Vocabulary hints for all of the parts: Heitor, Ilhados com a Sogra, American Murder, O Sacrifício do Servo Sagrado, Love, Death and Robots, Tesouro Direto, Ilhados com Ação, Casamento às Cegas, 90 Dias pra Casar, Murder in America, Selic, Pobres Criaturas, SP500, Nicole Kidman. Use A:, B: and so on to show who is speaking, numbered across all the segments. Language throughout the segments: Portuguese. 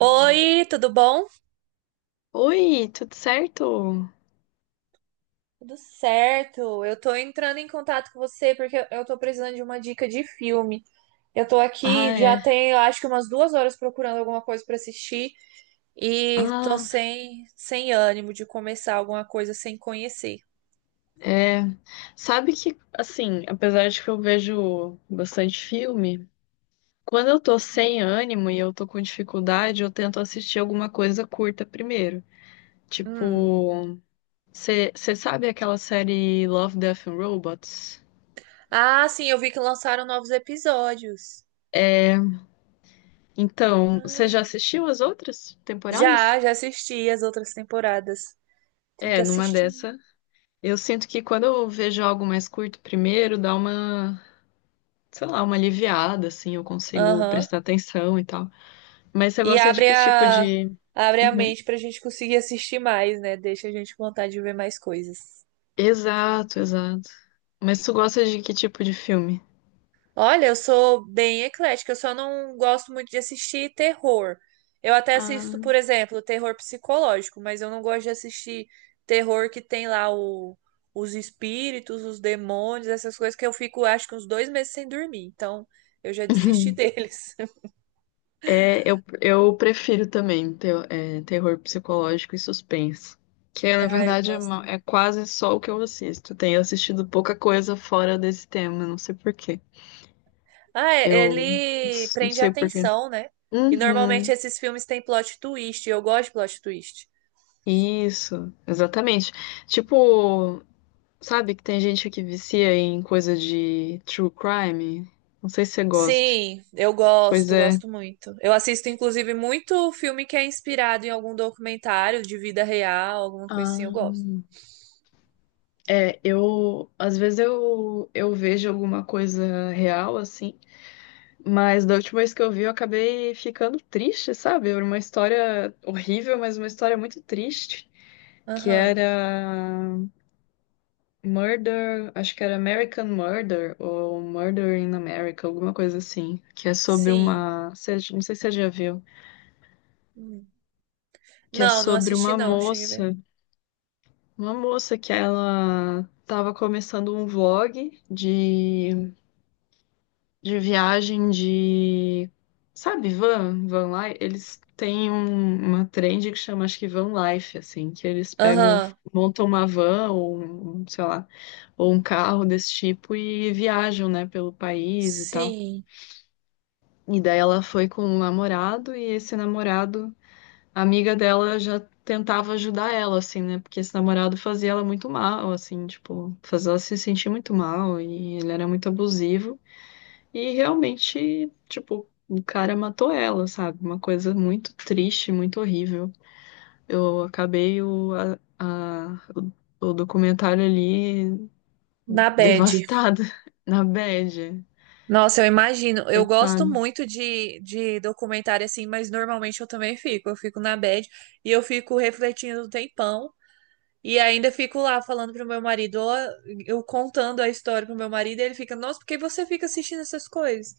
A: Hum.
B: Oi, tudo bom?
A: Oi, tudo certo?
B: Tudo certo. Eu tô entrando em contato com você porque eu tô precisando de uma dica de filme. Eu tô
A: Ah,
B: aqui já
A: é.
B: tem, eu acho que umas 2 horas procurando alguma coisa pra assistir e tô
A: Ah,
B: sem ânimo de começar alguma coisa sem conhecer.
A: é. Sabe que, assim, apesar de que eu vejo bastante filme, quando eu tô sem ânimo e eu tô com dificuldade, eu tento assistir alguma coisa curta primeiro.
B: Hum.
A: Tipo, você sabe aquela série Love, Death and Robots?
B: Ah, sim, eu vi que lançaram novos episódios.
A: Então, você já
B: Ah.
A: assistiu as outras temporadas?
B: Já assisti as outras temporadas. Tem que
A: É, numa
B: assistir.
A: dessa. Eu sinto que quando eu vejo algo mais curto primeiro, dá uma sei lá, uma aliviada, assim, eu consigo
B: Aham.
A: prestar atenção e tal. Mas você
B: E
A: gosta de
B: abre
A: que tipo
B: a,
A: de.
B: abre a
A: Uhum.
B: mente pra gente conseguir assistir mais, né? Deixa a gente com vontade de ver mais coisas.
A: Exato, exato. Mas tu gosta de que tipo de filme?
B: Olha, eu sou bem eclética, eu só não gosto muito de assistir terror. Eu até assisto, por
A: Ah.
B: exemplo, terror psicológico, mas eu não gosto de assistir terror que tem lá os espíritos, os demônios, essas coisas que eu fico, acho que uns 2 meses sem dormir. Então, eu já desisti deles.
A: É, eu prefiro também terror psicológico e suspense. Que é, na
B: Ah, eu
A: verdade
B: gosto.
A: é quase só o que eu assisto. Tenho assistido pouca coisa fora desse tema, não sei por quê.
B: Ah, é,
A: Eu não
B: ele
A: s- Não
B: prende a
A: sei por quê.
B: atenção, né? E normalmente
A: Uhum,
B: esses filmes têm plot twist, e eu gosto de plot twist.
A: isso, exatamente. Tipo, sabe que tem gente que vicia em coisa de true crime? Não sei se você gosta.
B: Sim, eu
A: Pois
B: gosto,
A: é.
B: gosto muito. Eu assisto, inclusive, muito filme que é inspirado em algum documentário de vida real, alguma coisa assim, eu gosto.
A: Ah, é, eu às vezes eu vejo alguma coisa real assim, mas da última vez que eu vi eu acabei ficando triste, sabe? Era uma história horrível, mas uma história muito triste, que
B: Aham,
A: era Murder, acho que era American Murder ou Murder in America, alguma coisa assim, que é sobre
B: sim.
A: uma, não sei se você já viu.
B: Hum.
A: Que é
B: Não, não
A: sobre
B: assisti não, cheguei a ver.
A: uma moça que ela estava começando um vlog de viagem de, sabe, van, van life, eles têm uma trend que chama, acho que van life, assim, que eles pegam,
B: Aham,
A: montam uma van ou, sei lá, ou um carro desse tipo e viajam, né, pelo país e tal.
B: sim.
A: E daí ela foi com um namorado e esse namorado, a amiga dela já tentava ajudar ela, assim, né? Porque esse namorado fazia ela muito mal, assim, tipo, fazia ela se sentir muito mal e ele era muito abusivo. E realmente, tipo, o cara matou ela, sabe? Uma coisa muito triste, muito horrível. Eu acabei o, a- o documentário ali
B: Na bad.
A: devastada, na bad,
B: Nossa, eu imagino. Eu gosto
A: coitada.
B: muito de documentário assim, mas normalmente eu também fico. Eu fico na bad e eu fico refletindo um tempão. E ainda fico lá falando pro meu marido, ó, eu contando a história pro meu marido, e ele fica, nossa, por que você fica assistindo essas coisas?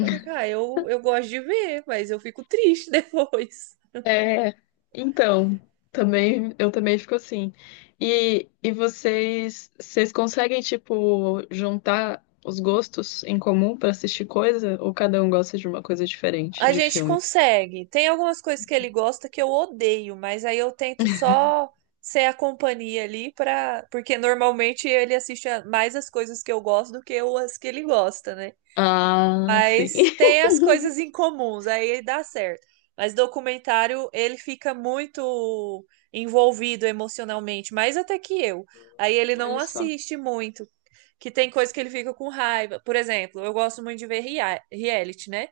B: Eu fico, ah, eu gosto de ver, mas eu fico triste depois.
A: É, então, também eu também fico assim. E vocês, vocês conseguem tipo juntar os gostos em comum pra assistir coisa ou cada um gosta de uma coisa diferente
B: A
A: de
B: gente
A: filme?
B: consegue. Tem algumas coisas que ele gosta que eu odeio, mas aí eu tento só ser a companhia ali para, porque normalmente ele assiste mais as coisas que eu gosto do que as que ele gosta, né?
A: Ah, sim.
B: Mas tem as coisas em comuns, aí dá certo. Mas documentário, ele fica muito envolvido emocionalmente, mais até que eu. Aí ele não
A: Olha só.
B: assiste muito, que tem coisa que ele fica com raiva. Por exemplo, eu gosto muito de ver reality, né?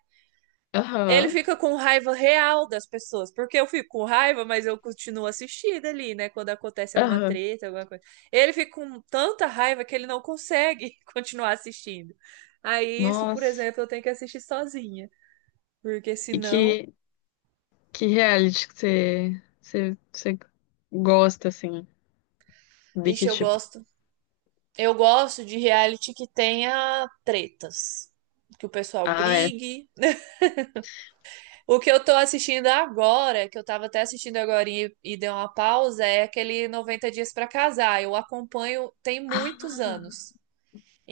B: Ele
A: Aham.
B: fica com raiva real das pessoas, porque eu fico com raiva, mas eu continuo assistindo ali, né? Quando acontece alguma
A: Aham.
B: treta, alguma coisa. Ele fica com tanta raiva que ele não consegue continuar assistindo. Aí isso, por
A: Nossa.
B: exemplo, eu tenho que assistir sozinha, porque
A: E
B: senão,
A: que reality que você gosta assim? De
B: ixi,
A: que
B: eu
A: tipo?
B: gosto. Eu gosto de reality que tenha tretas, que o pessoal
A: Ah, é.
B: brigue. O que eu tô assistindo agora, que eu tava até assistindo agora e dei uma pausa, é aquele 90 Dias pra Casar. Eu acompanho tem muitos
A: Ah,
B: anos.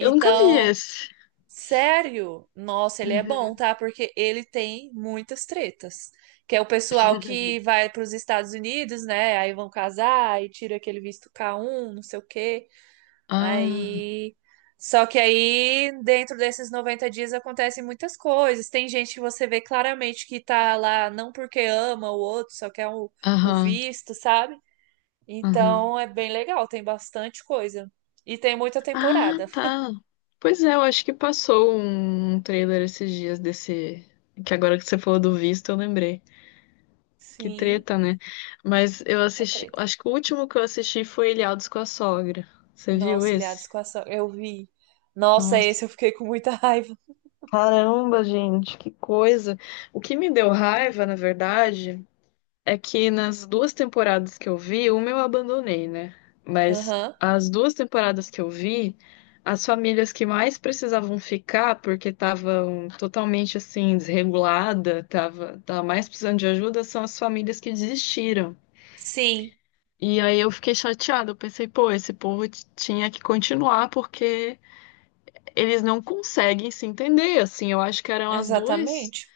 A: eu nunca vi esse.
B: sério, nossa, ele é bom,
A: Uhum.
B: tá? Porque ele tem muitas tretas. Que é o pessoal que vai pros Estados Unidos, né? Aí vão casar e tira aquele visto K1, não sei o quê.
A: Ah.
B: Aí, só que aí, dentro desses 90 dias acontecem muitas coisas. Tem gente que você vê claramente que tá lá não porque ama o outro, só quer o
A: Aham,
B: visto, sabe?
A: aham.
B: Então é bem legal, tem bastante coisa. E tem muita
A: Ah,
B: temporada.
A: tá. Pois é, eu acho que passou um trailer esses dias desse. Que agora que você falou do visto, eu lembrei. Que
B: Sim,
A: treta, né? Mas eu
B: tá
A: assisti.
B: treta.
A: Acho que o último que eu assisti foi Ilhados com a Sogra. Você viu
B: Nossa, Ilhados
A: esse?
B: com Ação, eu vi. Nossa, esse
A: Nossa.
B: eu fiquei com muita raiva.
A: Caramba, gente, que coisa. O que me deu raiva, na verdade. É que nas duas temporadas que eu vi, uma eu abandonei, né? Mas
B: Aham.
A: as duas temporadas que eu vi, as famílias que mais precisavam ficar, porque estavam totalmente assim, desregulada, tava, tava mais precisando de ajuda, são as famílias que desistiram.
B: Sim,
A: E aí eu fiquei chateada, eu pensei, pô, esse povo tinha que continuar porque eles não conseguem se entender, assim, eu acho que eram
B: exatamente.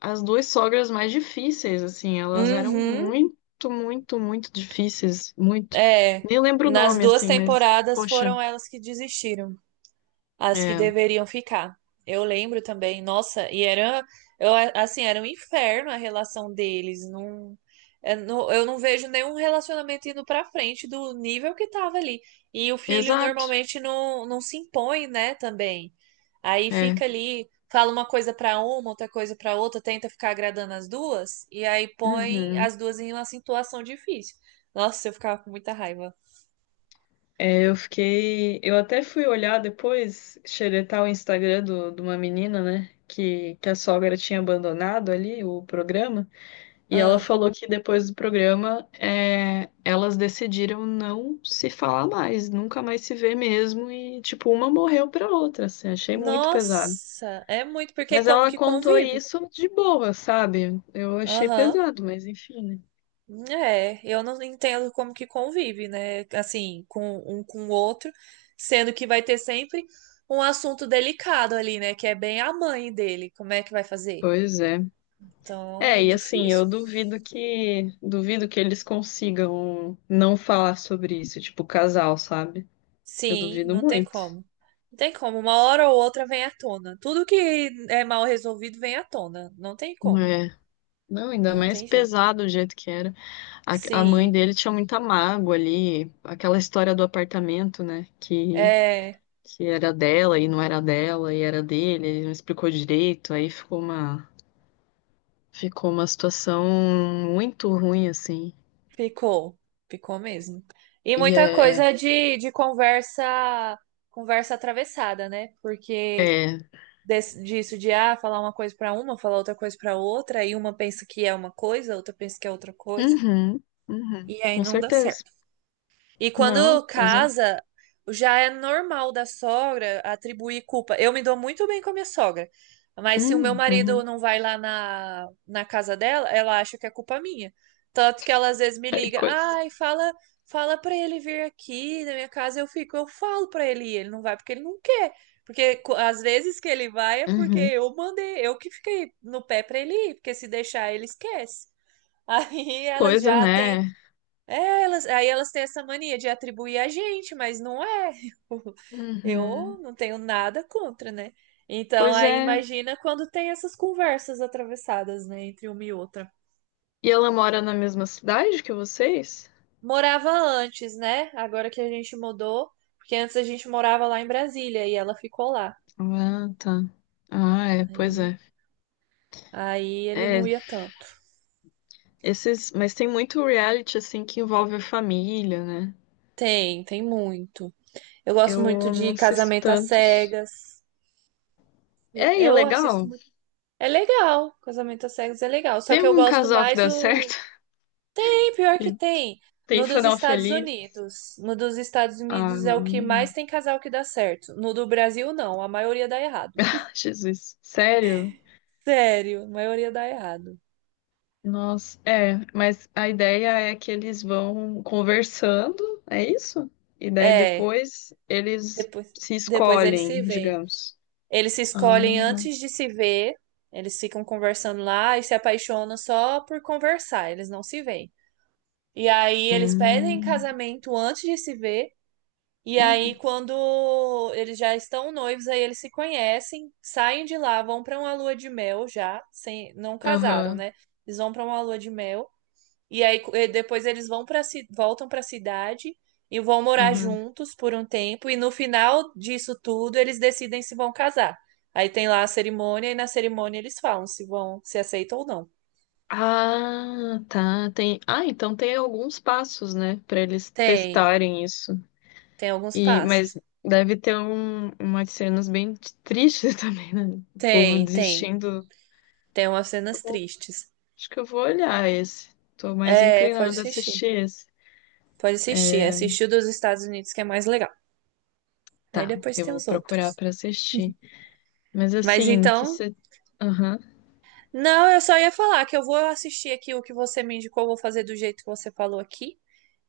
A: as duas sogras mais difíceis, assim, elas eram
B: Uhum.
A: muito, muito, muito difíceis, muito.
B: É.
A: Nem lembro o
B: Nas
A: nome,
B: duas
A: assim, mas,
B: temporadas
A: poxa,
B: foram elas que desistiram, as que
A: é,
B: deveriam ficar. Eu lembro também, nossa, e era, eu, assim, era um inferno a relação deles. Não, é, eu não vejo nenhum relacionamento indo pra frente do nível que tava ali. E o filho
A: exato,
B: normalmente não, não se impõe, né, também. Aí
A: é.
B: fica ali, fala uma coisa pra uma, outra coisa pra outra, tenta ficar agradando as duas, e aí põe
A: Uhum.
B: as duas em uma situação difícil. Nossa, eu ficava com muita raiva.
A: É, eu fiquei, eu até fui olhar depois, xeretar o Instagram do, de uma menina, né, que a sogra tinha abandonado ali o programa. E ela
B: Ah.
A: falou que depois do programa, é, elas decidiram não se falar mais, nunca mais se ver mesmo. E, tipo, uma morreu pra outra, assim, achei muito pesado.
B: Nossa, é muito, porque é
A: Mas
B: como
A: ela
B: que
A: contou
B: convive?
A: isso de boa, sabe? Eu achei
B: Aham.
A: pesado, mas enfim, né?
B: É, eu não entendo como que convive, né? Assim, com um com o outro, sendo que vai ter sempre um assunto delicado ali, né? Que é bem a mãe dele, como é que vai fazer?
A: Pois é.
B: Então é
A: É, e assim,
B: difícil.
A: duvido que eles consigam não falar sobre isso, tipo, casal, sabe? Eu
B: Sim,
A: duvido
B: não tem
A: muito.
B: como. Não tem como. Uma hora ou outra vem à tona. Tudo que é mal resolvido vem à tona. Não tem como.
A: É. Não, ainda
B: Não
A: mais
B: tem jeito.
A: pesado o jeito que era. A mãe
B: Sim.
A: dele tinha muita mágoa ali, aquela história do apartamento, né?
B: É.
A: Que era dela e não era dela e era dele, ele não explicou direito, aí ficou uma situação muito ruim, assim.
B: Ficou, ficou mesmo. E
A: E
B: muita
A: é,
B: coisa de conversa, conversa atravessada, né? Porque
A: é, é,
B: desse disso de ah, falar uma coisa para uma, falar outra coisa para outra, aí uma pensa que é uma coisa, a outra pensa que é outra coisa,
A: uhum, uhum,
B: e aí
A: com
B: não dá
A: certeza.
B: certo. E
A: Não,
B: quando
A: pois é.
B: casa, já é normal da sogra atribuir culpa. Eu me dou muito bem com a minha sogra, mas se o meu marido
A: Uhum,
B: não vai lá na casa dela, ela acha que é culpa minha. Tanto que ela às vezes me
A: é
B: liga,
A: coisa.
B: ai, fala, fala para ele vir aqui na minha casa, eu fico, eu falo para ele, e ele não vai porque ele não quer. Porque às vezes que ele vai é porque
A: Uhum,
B: eu mandei, eu que fiquei no pé para ele ir, porque se deixar ele esquece. Aí ela
A: coisa,
B: já tem
A: né?
B: é, elas, aí elas têm essa mania de atribuir a gente, mas não é. Eu,
A: Uhum,
B: não tenho nada contra, né? Então,
A: pois
B: aí
A: é.
B: imagina quando tem essas conversas atravessadas, né, entre uma e outra.
A: E ela mora na mesma cidade que vocês?
B: Morava antes, né? Agora que a gente mudou, porque antes a gente morava lá em Brasília e ela ficou lá.
A: Ah, tá. Ah, é, pois
B: Aí,
A: é.
B: aí ele
A: É,
B: não ia tanto.
A: esses, mas tem muito reality assim que envolve a família, né?
B: Tem muito. Eu gosto muito
A: Eu não
B: de
A: assisto
B: Casamento às
A: tantos.
B: Cegas. Eu,
A: É, e é
B: eu assisto
A: legal.
B: muito. É legal, casamento às cegas é legal. Só
A: Tem
B: que eu
A: algum
B: gosto
A: casal que
B: mais
A: dá certo
B: o. Tem pior que
A: e
B: tem.
A: tem
B: No dos
A: final
B: Estados
A: feliz?
B: Unidos. No dos Estados
A: Ah,
B: Unidos é o que mais tem casal que dá certo. No do Brasil, não. A maioria dá errado.
A: Jesus, sério?
B: Sério, a maioria dá errado.
A: Nossa, é, mas a ideia é que eles vão conversando, é isso? E daí
B: É,
A: depois eles
B: depois,
A: se
B: depois eles se
A: escolhem,
B: veem.
A: digamos.
B: Eles se escolhem
A: Ah,
B: antes de se ver. Eles ficam conversando lá e se apaixonam só por conversar. Eles não se veem. E aí eles pedem
A: hum,
B: casamento antes de se ver. E aí,
A: hum,
B: quando eles já estão noivos, aí eles se conhecem, saem de lá, vão pra uma lua de mel já, sem, não casaram,
A: aham,
B: né? Eles vão pra uma lua de mel e aí e depois eles vão para voltam pra cidade e vão morar
A: aham.
B: juntos por um tempo e no final disso tudo eles decidem se vão casar. Aí tem lá a cerimônia e na cerimônia eles falam se vão, se aceitam ou não.
A: Ah, tá. Tem. Ah, então tem alguns passos, né, para eles
B: Tem,
A: testarem isso.
B: tem alguns
A: E mas
B: passos.
A: deve ter umas cenas bem tristes também, né? O povo
B: Tem, tem,
A: desistindo.
B: tem umas
A: Tá
B: cenas
A: bom,
B: tristes.
A: acho que eu vou olhar esse. Tô mais
B: É, pode
A: inclinada a
B: assistir.
A: assistir esse.
B: Pode assistir. Assistir o dos Estados Unidos, que é mais legal. Aí
A: Tá,
B: depois
A: eu
B: tem
A: vou
B: os
A: procurar
B: outros.
A: para assistir. Mas
B: Mas
A: assim, que
B: então.
A: você. Aham.
B: Não, eu só ia falar que eu vou assistir aqui o que você me indicou, vou fazer do jeito que você falou aqui.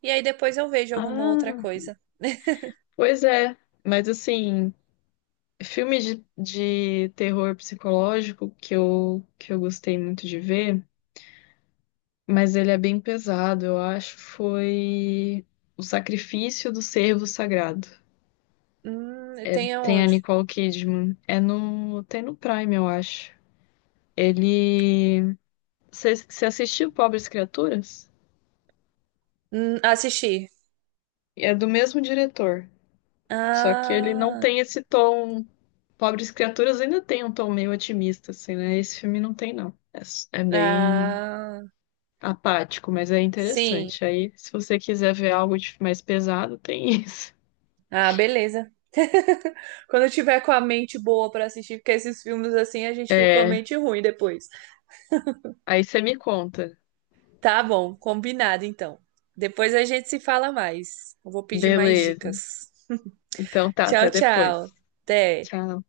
B: E aí depois eu vejo alguma outra
A: Ah,
B: coisa.
A: pois é. Mas assim, filme de terror psicológico que eu gostei muito de ver. Mas ele é bem pesado, eu acho. Foi O Sacrifício do Servo Sagrado.
B: Tem
A: Tem a
B: aonde?
A: Nicole Kidman. É no. Tem no Prime, eu acho. Ele. Você você assistiu Pobres Criaturas?
B: Assistir.
A: É do mesmo diretor. Só que ele não
B: Ah,
A: tem esse tom. Pobres Criaturas ainda tem um tom meio otimista, assim, né? Esse filme não tem, não. É, é bem
B: ah,
A: apático, mas é
B: sim.
A: interessante. Aí, se você quiser ver algo mais pesado, tem isso.
B: Ah, beleza. Quando eu tiver com a mente boa pra assistir, porque esses filmes assim a gente fica com a
A: É.
B: mente ruim depois.
A: Aí você me conta.
B: Tá bom, combinado então. Depois a gente se fala mais. Eu vou pedir mais
A: Beleza.
B: dicas.
A: Então tá,
B: Tchau,
A: até
B: tchau.
A: depois.
B: Até.
A: Tchau.